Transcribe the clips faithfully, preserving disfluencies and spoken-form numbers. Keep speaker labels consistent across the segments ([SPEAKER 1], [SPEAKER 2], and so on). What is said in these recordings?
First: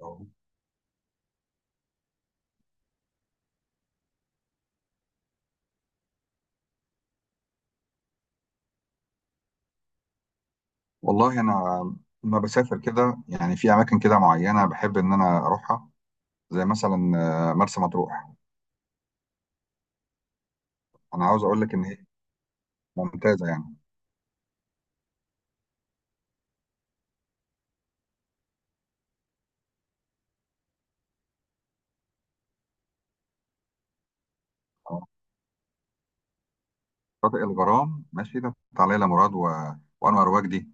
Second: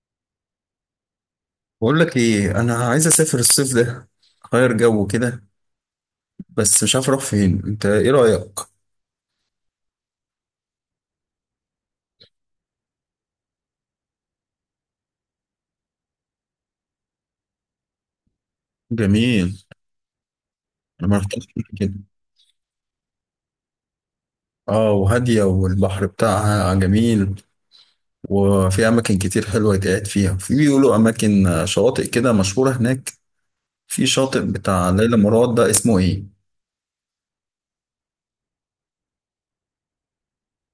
[SPEAKER 1] أه.
[SPEAKER 2] بقول لك ايه، انا عايز اسافر الصيف ده، اغير جو كده. بس مش عارف اروح فين، انت ايه رايك؟
[SPEAKER 1] والله انا لما بسافر كده يعني في اماكن كده معينه بحب ان انا اروحها، زي مثلا آه، مرسى مطروح.
[SPEAKER 2] جميل. انا ما
[SPEAKER 1] انا عاوز
[SPEAKER 2] رحتش
[SPEAKER 1] اقول لك
[SPEAKER 2] قبل
[SPEAKER 1] ان
[SPEAKER 2] كده.
[SPEAKER 1] هي ممتازه يعني.
[SPEAKER 2] اه وهاديه والبحر بتاعها جميل. وفي اماكن كتير حلوه يتقعد فيها. في بيقولوا اماكن آه، شواطئ كده مشهوره هناك. في شاطئ بتاع
[SPEAKER 1] آه،
[SPEAKER 2] ليلى مراد ده اسمه ايه؟
[SPEAKER 1] شاطئ الغرام ماشي، ده بتاع ليلى مراد و... وانور وجدي.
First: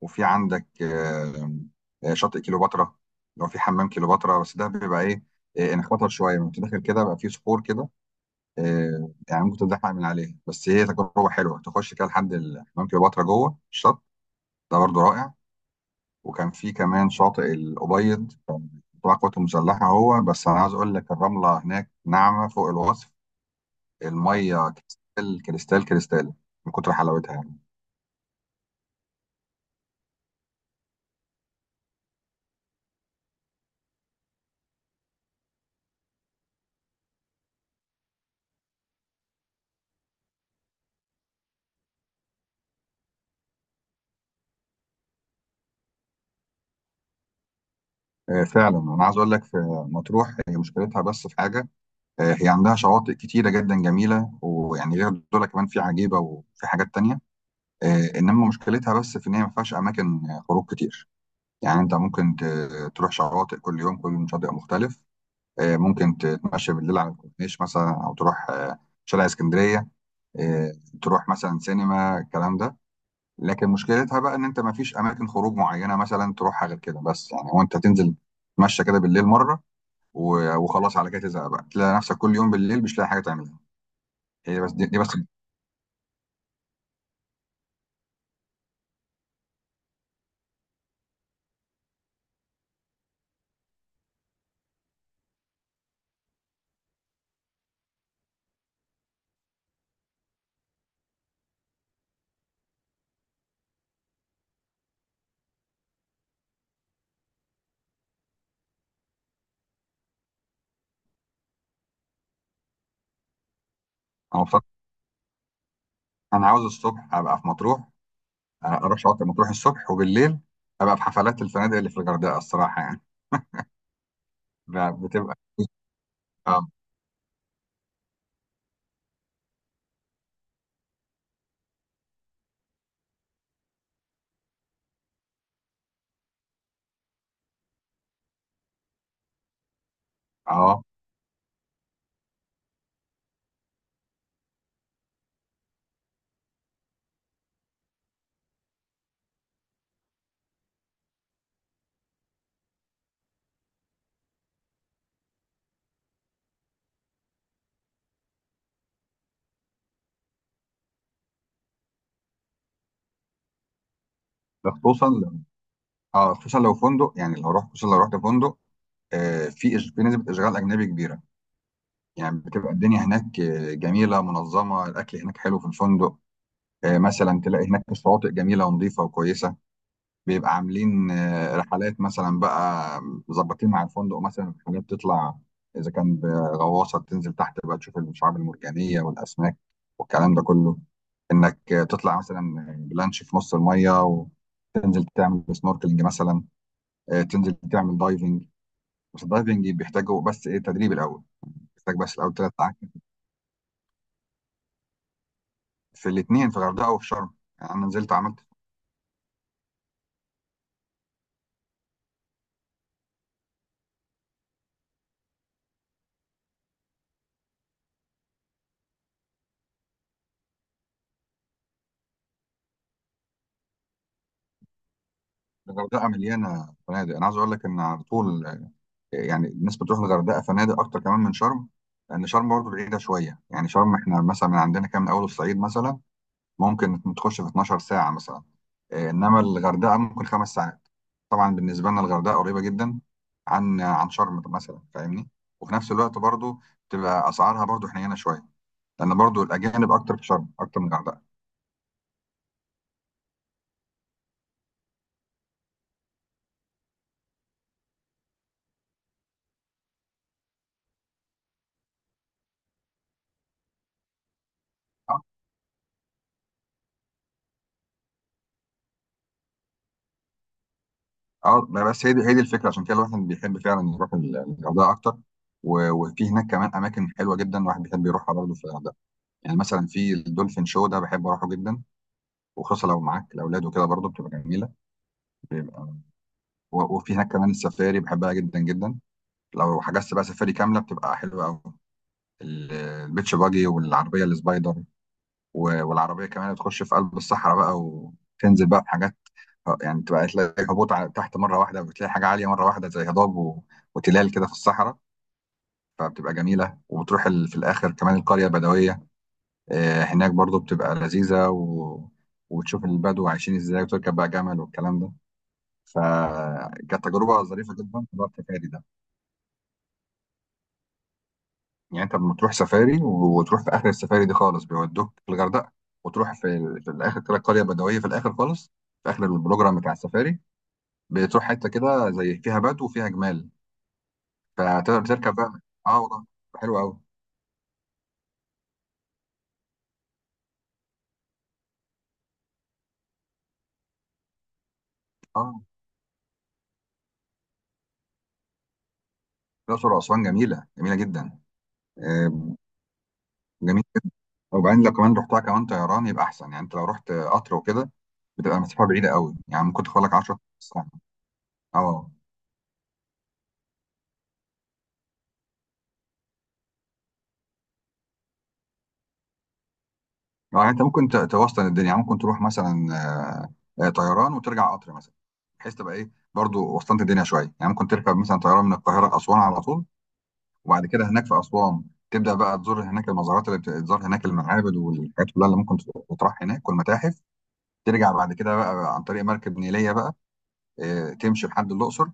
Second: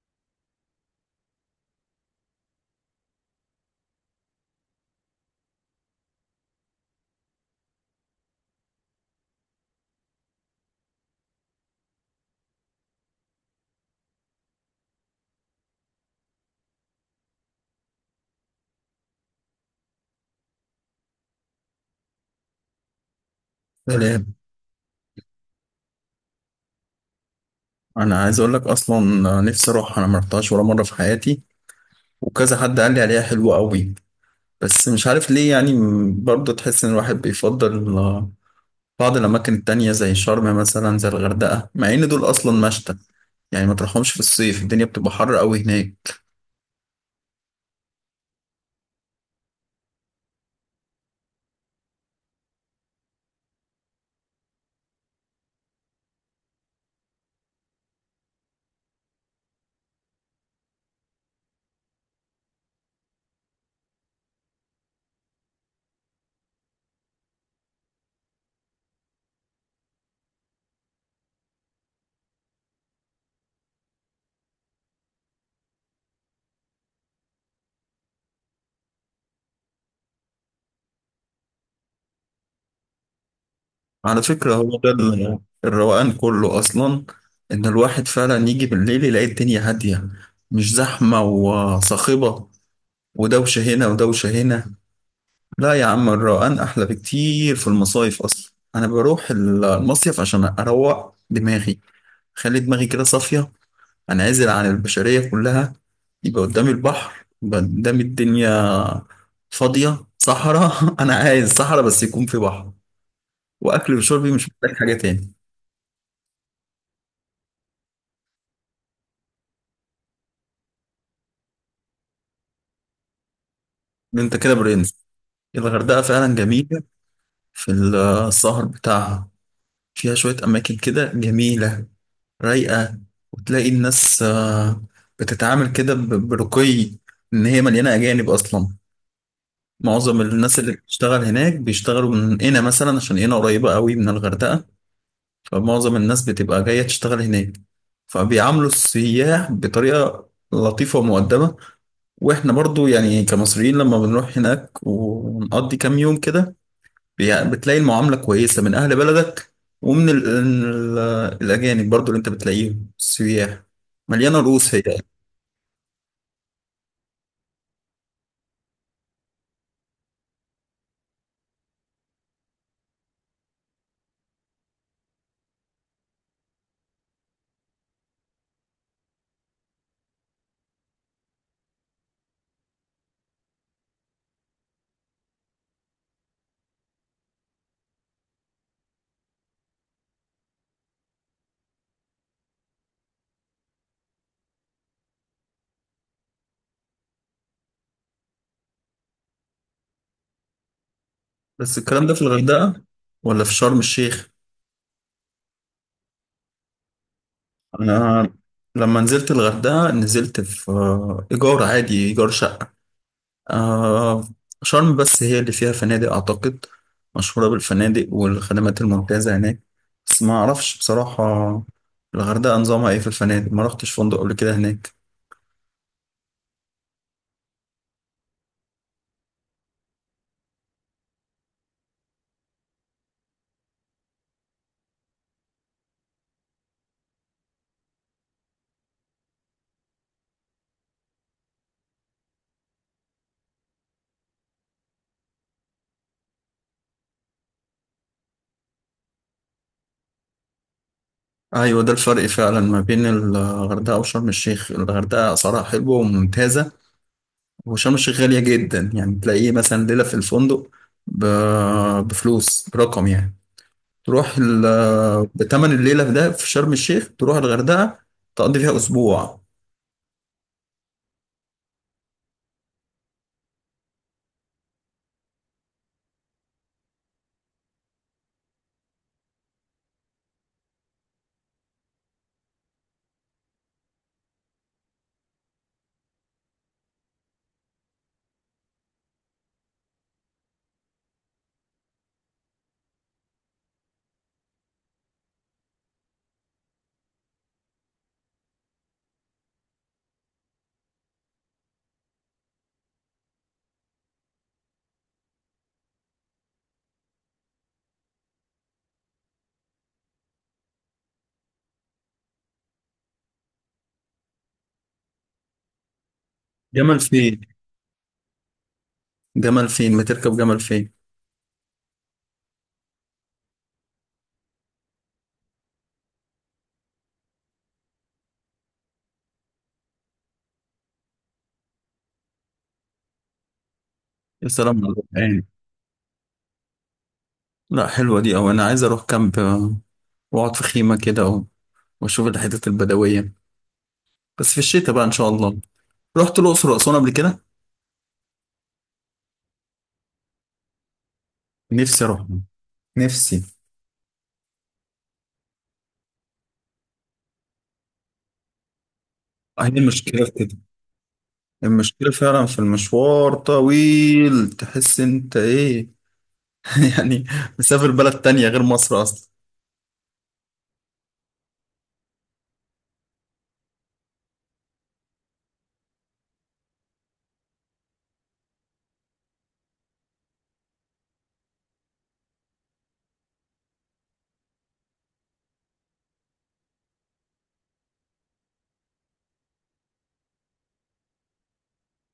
[SPEAKER 1] وفي عندك آه، آه، شاطئ كيلوباترا، لو في حمام كيلوباترا، بس ده بيبقى ايه. آه، انا خطر شويه لما داخل كده، بقى في صخور كده. آه، يعني ممكن تتزحلق من عليه، بس هي تجربه حلوه تخش كده لحد حمام كيلوباترا جوه الشط. ده برضه رائع. وكان في كمان شاطئ الأبيض، كان تبع القوات المسلحة، هو بس أنا عايز أقول لك الرملة هناك ناعمة فوق الوصف.
[SPEAKER 2] سلام.
[SPEAKER 1] المية كريستال كريستال كريستال من كتر حلاوتها يعني.
[SPEAKER 2] انا عايز اقول لك اصلا آه، نفسي اروح، انا ما رحتهاش ولا مره في حياتي. وكذا حد قال لي عليها حلوه قوي. بس مش عارف ليه، يعني م- برضه تحس ان الواحد بيفضل آه، بعض الأماكن التانية زي شرم مثلا، زي الغردقة، مع إن دول أصلا مشتى. يعني ما تروحهمش في الصيف، الدنيا بتبقى حر أوي هناك.
[SPEAKER 1] آه، فعلا أنا عايز أقول لك في مطروح هي مشكلتها بس في حاجة. آه، هي عندها شواطئ كتيرة جدا جميلة، ويعني غير دول كمان في عجيبة وفي حاجات تانية. آه، إنما مشكلتها بس في إن هي ما فيهاش أماكن خروج كتير. يعني أنت ممكن ت- تروح شواطئ كل يوم، كل يوم شاطئ مختلف. آه، ممكن تتمشى بالليل على الكورنيش مثلا، او تروح آه، شارع اسكندريه، آه، تروح مثلا سينما، الكلام ده. لكن مشكلتها بقى ان انت ما فيش اماكن خروج معينه مثلا تروحها غير كده. بس يعني هو انت تنزل تتمشى كده بالليل مره و- وخلاص، على كده تزهق بقى، تلاقي نفسك كل يوم بالليل مش لاقي حاجه تعملها.
[SPEAKER 2] على فكرة
[SPEAKER 1] هي بس
[SPEAKER 2] هو
[SPEAKER 1] دي,
[SPEAKER 2] ده
[SPEAKER 1] دي بس.
[SPEAKER 2] ال- الروقان كله أصلا. إن الواحد فعلا يجي بالليل يلاقي الدنيا هادية، مش زحمة وصاخبة، ودوشة هنا ودوشة هنا. لا يا عم، الروقان أحلى بكتير في المصايف. أصلا أنا بروح المصيف عشان أروق دماغي، خلي دماغي كده صافية، أنعزل عن البشرية كلها، يبقى قدامي البحر، يبقى قدامي الدنيا فاضية صحراء. أنا عايز صحراء بس يكون في بحر، وأكل وشربي،
[SPEAKER 1] انا
[SPEAKER 2] مش
[SPEAKER 1] بصراحه
[SPEAKER 2] محتاج حاجة تاني.
[SPEAKER 1] انا عاوز الصبح ابقى في مطروح، آه، اروح شاطئ مطروح الصبح، وبالليل ابقى في حفلات الفنادق اللي في الغردقه، الصراحه يعني.
[SPEAKER 2] أنت كده
[SPEAKER 1] ب-
[SPEAKER 2] برنس.
[SPEAKER 1] بتبقى
[SPEAKER 2] الغردقة فعلا
[SPEAKER 1] اه
[SPEAKER 2] جميلة في السهر بتاعها. فيها شوية أماكن كده جميلة، رايقة. وتلاقي الناس آه، بتتعامل كده ب- برقي. إن هي مليانة أجانب أصلا. معظم الناس اللي
[SPEAKER 1] اه.
[SPEAKER 2] بتشتغل هناك بيشتغلوا من هنا مثلا، عشان هنا قريبة قوي من الغردقة. فمعظم الناس بتبقى جاية تشتغل هناك، فبيعاملوا السياح بطريقة لطيفة ومؤدبة. واحنا برضو يعني كمصريين، لما بنروح هناك ونقضي كام يوم كده بي- بتلاقي المعاملة كويسة من أهل بلدك. ومن ال ال الأجانب برضو اللي أنت بتلاقيهم السياح. مليانة
[SPEAKER 1] ده
[SPEAKER 2] رؤوس هي.
[SPEAKER 1] خصوصا، اه، خصوصا لو فندق، يعني لو رحت، خصوصا لو رحت فندق، آه في إش- في نسبه اشغال اجنبي كبيره. يعني بتبقى الدنيا هناك آه، جميله منظمه، الاكل هناك حلو في الفندق. آه مثلا تلاقي هناك الشواطئ جميله ونظيفه وكويسه. بيبقى عاملين آه رحلات مثلا بقى، مظبطين مع الفندق مثلا رحلات تطلع، اذا كان بغواصه تنزل تحت بقى تشوف الشعاب المرجانيه والاسماك والكلام ده كله، انك آه، تطلع مثلا بلانش في نص الميه وتنزل تعمل سنوركلينج مثلا، آه، تنزل تعمل دايفنج. بس الدايفنج بيحتاجوا بس ايه تدريب الاول،
[SPEAKER 2] بس
[SPEAKER 1] بيحتاج
[SPEAKER 2] الكلام ده
[SPEAKER 1] بس
[SPEAKER 2] في
[SPEAKER 1] الاول ثلاث ساعات،
[SPEAKER 2] الغردقة ولا في شرم الشيخ؟
[SPEAKER 1] في الاثنين في الغردقه وفي شرم. يعني انا نزلت
[SPEAKER 2] أنا
[SPEAKER 1] عملت.
[SPEAKER 2] لما نزلت الغردقة، نزلت في آه، إيجار عادي، إيجار شقة. آه شرم بس هي اللي فيها فنادق أعتقد، مشهورة بالفنادق والخدمات الممتازة هناك. بس ما أعرفش بصراحة الغردقة نظامها إيه في الفنادق، ما رحتش فندق قبل كده هناك.
[SPEAKER 1] الغردقه مليانه فنادق، انا عايز اقول لك ان على طول يعني الناس بتروح الغردقه فنادق اكتر كمان من شرم، لان شرم برضه بعيده شويه. يعني شرم احنا مثلا من عندنا كام، من اول الصعيد مثلا ممكن تخش في اتناشر ساعه مثلا. إيه، انما الغردقه ممكن خمس ساعات. طبعا بالنسبه لنا الغردقه قريبه جدا عن عن شرم مثلا، فاهمني. وفي نفس الوقت برضه تبقى اسعارها برضه حنينه شويه، لان برضو الاجانب اكتر في شرم اكتر من الغردقه.
[SPEAKER 2] أيوة، ده الفرق فعلا ما بين الغردقة وشرم الشيخ. الغردقة أسعارها حلوة وممتازة، وشرم الشيخ غالية جدا. يعني تلاقيه مثلا ليلة في الفندق ب- بفلوس برقم يعني. تروح ال- بتمن الليلة في ده في شرم الشيخ، تروح الغردقة تقضي فيها أسبوع.
[SPEAKER 1] اه ما بس هي دي، هي دي الفكره، عشان كده الواحد بيحب فعلا يروح ال- الغردقه اكتر. و- وفي هناك كمان اماكن حلوه جدا الواحد بيحب يروحها برضه في الغردقه. يعني مثلا في الدولفين شو، ده بحب اروحه جدا، وخصوصا لو معاك الاولاد وكده برضه بتبقى جميله. بيبقى و- وفي هناك كمان السفاري، بحبها جدا جدا. لو حجزت بقى سفاري كامله بتبقى حلوه قوي، ال- البيتش باجي والعربيه السبايدر. و- والعربيه كمان بتخش في قلب الصحراء بقى، وتنزل بقى بحاجات. اه يعني تبقى تلاقي هبوط على تحت مره واحده، وبتلاقي حاجه عاليه مره واحده، زي هضاب و... وتلال كده في الصحراء. فبتبقى جميله. وبتروح ال... في الاخر كمان القريه البدويه. آه هناك برضو بتبقى لذيذه و... وتشوف البدو عايشين ازاي، وتركب بقى جمل والكلام ده.
[SPEAKER 2] جمل
[SPEAKER 1] فكانت
[SPEAKER 2] فين؟
[SPEAKER 1] تجربه ظريفه جدا في موضوع السفاري ده.
[SPEAKER 2] جمل فين، ما تركب جمل فين؟
[SPEAKER 1] يعني انت لما تروح سفاري و- وتروح في اخر السفاري دي خالص، بيودوك في الغردقه. وتروح في, ال... في الاخر كده قريه بدويه في الاخر خالص، في اخر البروجرام بتاع السفاري، بتروح حته كده زي فيها بدو وفيها جمال،
[SPEAKER 2] يا سلام على
[SPEAKER 1] فتقدر تركب
[SPEAKER 2] الروقان.
[SPEAKER 1] بقى. اه والله حلو قوي.
[SPEAKER 2] لا، حلوة دي أوي. أنا عايز أروح كامب آه، وأقعد في خيمة كده و- وأشوف الحتت البدوية. بس في الشتاء بقى إن شاء
[SPEAKER 1] اه،
[SPEAKER 2] الله. رحت الأقصر وأسوان قبل كده.
[SPEAKER 1] الاقصر واسوان جميله، جميله جدا.
[SPEAKER 2] نفسي أروح.
[SPEAKER 1] آه
[SPEAKER 2] نفسي.
[SPEAKER 1] جميل. وبعدين لو كمان رحتها كمان طيران يبقى احسن، يعني انت لو رحت قطر وكده بتبقى مسافه بعيده قوي، يعني
[SPEAKER 2] هي
[SPEAKER 1] ممكن تاخد لك
[SPEAKER 2] المشكلة في
[SPEAKER 1] عشرة
[SPEAKER 2] كده.
[SPEAKER 1] ساعه.
[SPEAKER 2] المشكلة
[SPEAKER 1] اه
[SPEAKER 2] فعلا في المشوار طويل، تحس أنت إيه يعني مسافر بلد تانية غير مصر أصلا.
[SPEAKER 1] يعني انت ممكن ت- توسطن الدنيا، يعني ممكن تروح مثلا آه، آه، طيران وترجع قطر مثلا، بحيث تبقى ايه برضو وسطنت الدنيا شويه. يعني ممكن تركب مثلا طيران من القاهره لاسوان على طول، وبعد كده هناك في اسوان تبدا بقى تزور هناك المزارات، اللي بتزور هناك المعابد والحاجات كلها اللي ممكن تروح هناك، والمتاحف. ترجع بعد كده بقى عن طريق مركب نيلية بقى، آه، تمشي لحد الأقصر.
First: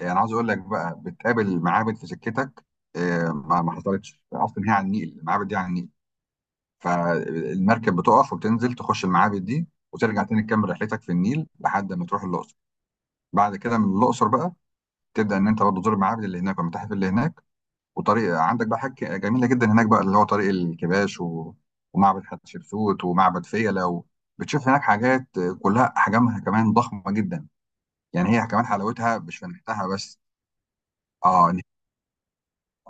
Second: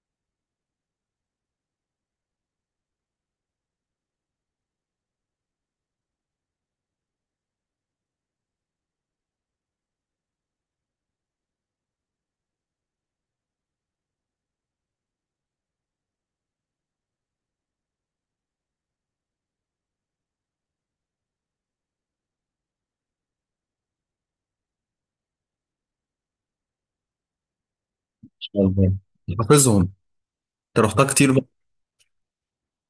[SPEAKER 1] آه، أنا عاوز أقول لك بقى بتقابل معابد في سكتك، آه، ما ما حصلتش أصلا، هي على النيل، المعابد دي على النيل، فالمركب بتقف وبتنزل تخش المعابد دي وترجع تاني تكمل رحلتك في النيل لحد ما تروح الأقصر. بعد كده من الأقصر بقى تبدأ إن أنت برضه تزور المعابد اللي هناك والمتاحف اللي هناك. وطريق عندك بقى حاجة جميلة جدا هناك بقى، اللي هو طريق الكباش و... ومعبد حتشبسوت ومعبد فيلة و... بتشوف هناك حاجات آه، كلها أحجامها كمان ضخمة جدا.
[SPEAKER 2] إن
[SPEAKER 1] يعني هي
[SPEAKER 2] شاء
[SPEAKER 1] كمان
[SPEAKER 2] الله.
[SPEAKER 1] حلاوتها مش في
[SPEAKER 2] حافظهم.
[SPEAKER 1] نحتها بس.
[SPEAKER 2] أنت رحتها كتير بقى.
[SPEAKER 1] اه إن-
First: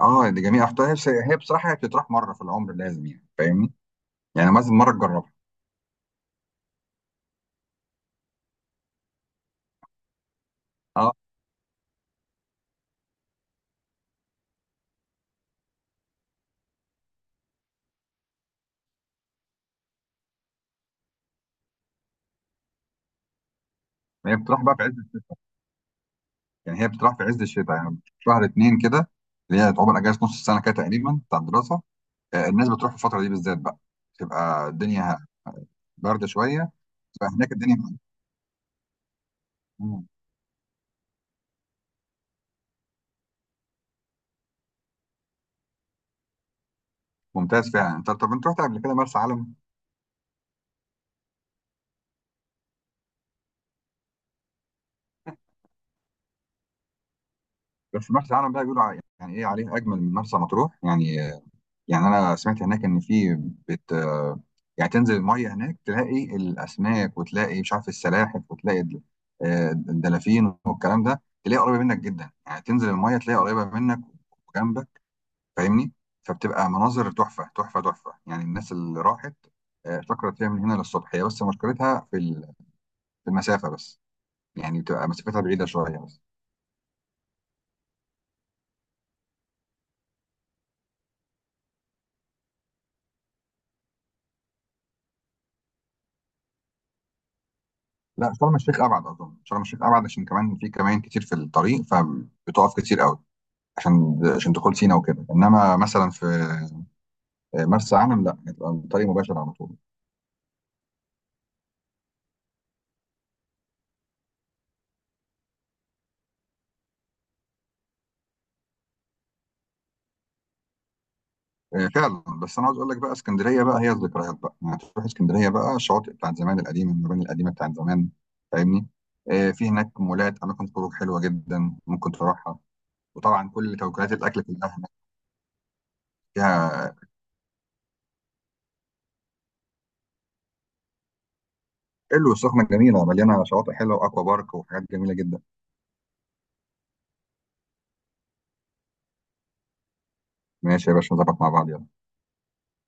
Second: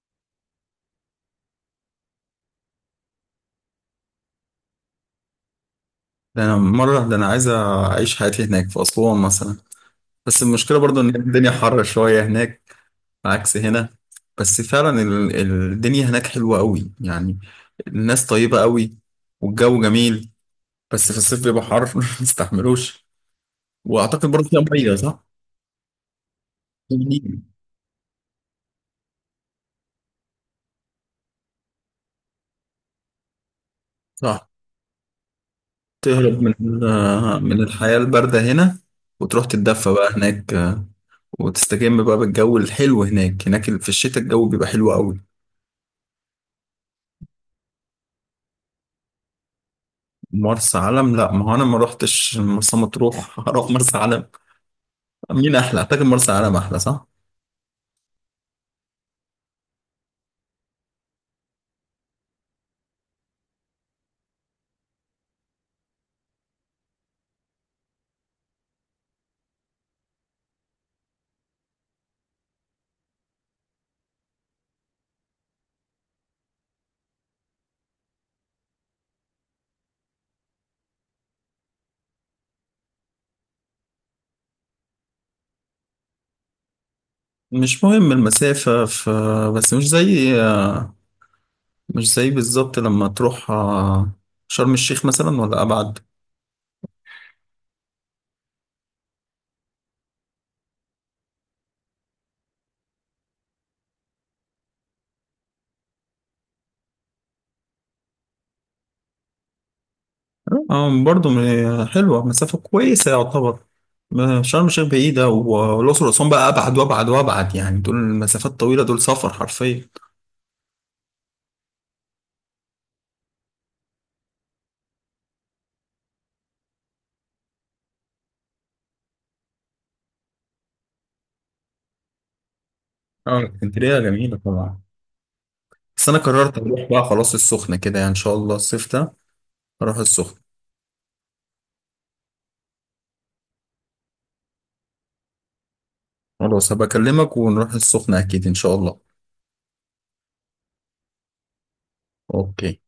[SPEAKER 1] اه دي جميله اختها. هي بس- هي بصراحه هي بتطرح مره في العمر لازم، يعني فاهمني، يعني لازم مره تجربها.
[SPEAKER 2] ده أنا مرة، ده أنا عايز أعيش حياتي هناك في أسوان مثلا. بس المشكلة برضو
[SPEAKER 1] اه
[SPEAKER 2] إن الدنيا حر شوية هناك، عكس هنا. بس فعلا ال- الدنيا هناك حلوة قوي يعني. الناس طيبة قوي، والجو جميل. بس في الصيف بيبقى حر ما تستحملوش. وأعتقد
[SPEAKER 1] هي
[SPEAKER 2] برضو فيها
[SPEAKER 1] بتطرح بقى في
[SPEAKER 2] مية،
[SPEAKER 1] عز،
[SPEAKER 2] صح؟
[SPEAKER 1] يعني هي
[SPEAKER 2] في
[SPEAKER 1] بتطرح في
[SPEAKER 2] نيل،
[SPEAKER 1] عز الشتاء، يعني في شهر اتنين كده، اللي هي تعتبر اجازه نص السنه كده تقريبا بتاع الدراسه. آه الناس بتروح في الفتره دي بالذات بقى.
[SPEAKER 2] صح.
[SPEAKER 1] تبقى الدنيا بارده
[SPEAKER 2] تهرب من
[SPEAKER 1] شويه، فهناك
[SPEAKER 2] من
[SPEAKER 1] الدنيا
[SPEAKER 2] الحياة الباردة هنا، وتروح تتدفى
[SPEAKER 1] مم.
[SPEAKER 2] بقى هناك آه، وتستجم بقى بالجو الحلو. هناك هناك في الشتاء الجو بيبقى حلو قوي.
[SPEAKER 1] ممتاز فعلا. انت طب انت رحت قبل كده مرسى علم؟
[SPEAKER 2] مرسى علم؟ لا، ما هو انا ما روحتش مرسى مطروح هروح مرسى علم. مين احلى؟ اعتقد مرسى علم احلى، صح؟
[SPEAKER 1] بس مرسى علم بقى بيقولوا ع- يعني ايه عليه اجمل من مرسى مطروح يعني. يعني انا سمعت هناك ان في بت، يعني تنزل الميه هناك تلاقي الاسماك، وتلاقي مش عارف السلاحف، وتلاقي الد- آه، الدلافين والكلام ده، تلاقي قريبه منك جدا. يعني تنزل الميه تلاقي قريبه منك وجنبك، فاهمني. فبتبقى مناظر تحفه تحفه تحفه، يعني الناس اللي راحت آه، افتكرت فيها من هنا للصبح. هي بس مشكلتها في ال- في المسافه بس، يعني بتبقى مسافتها بعيده شويه بس.
[SPEAKER 2] مش مهم المسافة ف... بس مش زي، مش زي بالظبط لما تروح آه، شرم الشيخ مثلا ولا ابعد؟
[SPEAKER 1] لا شرم الشيخ ابعد، اظن شرم الشيخ ابعد، عشان كمان في كمان كتير في الطريق فبتقف كتير قوي، عشان عشان دخول سينا وكده، انما مثلا في مرسى علم لا، هتبقى الطريق مباشر على طول.
[SPEAKER 2] آه، برضو م- حلوة، مسافة كويسة يعتبر. ما- شرم الشيخ بعيدة و- والأقصر وأسوان بقى أبعد وأبعد وأبعد، يعني دول المسافات الطويلة، دول سفر حرفيا.
[SPEAKER 1] آه، فعلا. بس انا عاوز اقول لك بقى اسكندريه بقى هي الذكريات بقى، يعني تروح اسكندريه بقى الشواطئ بتاعت زمان القديمه، المباني القديمه بتاعت زمان، فاهمني. آه، في هناك مولات، اماكن خروج حلوه جدا ممكن تروحها،
[SPEAKER 2] اه،
[SPEAKER 1] وطبعا كل
[SPEAKER 2] اسكندرية
[SPEAKER 1] توكيلات
[SPEAKER 2] جميلة
[SPEAKER 1] الاكل كلها
[SPEAKER 2] طبعا.
[SPEAKER 1] هناك.
[SPEAKER 2] بس أنا قررت أروح
[SPEAKER 1] فيها.
[SPEAKER 2] بقى خلاص السخنة كده، يعني إن شاء الله الصيف ده أروح السخنة.
[SPEAKER 1] حلو السخنه جميله، مليانه شواطئ حلوه، واكوا بارك وحاجات جميله جدا.
[SPEAKER 2] خلاص، هبقى أكلمك ونروح السخنة أكيد إن شاء الله.
[SPEAKER 1] ماشي يا باشا، نظبط مع بعض، يلا.
[SPEAKER 2] أوكي.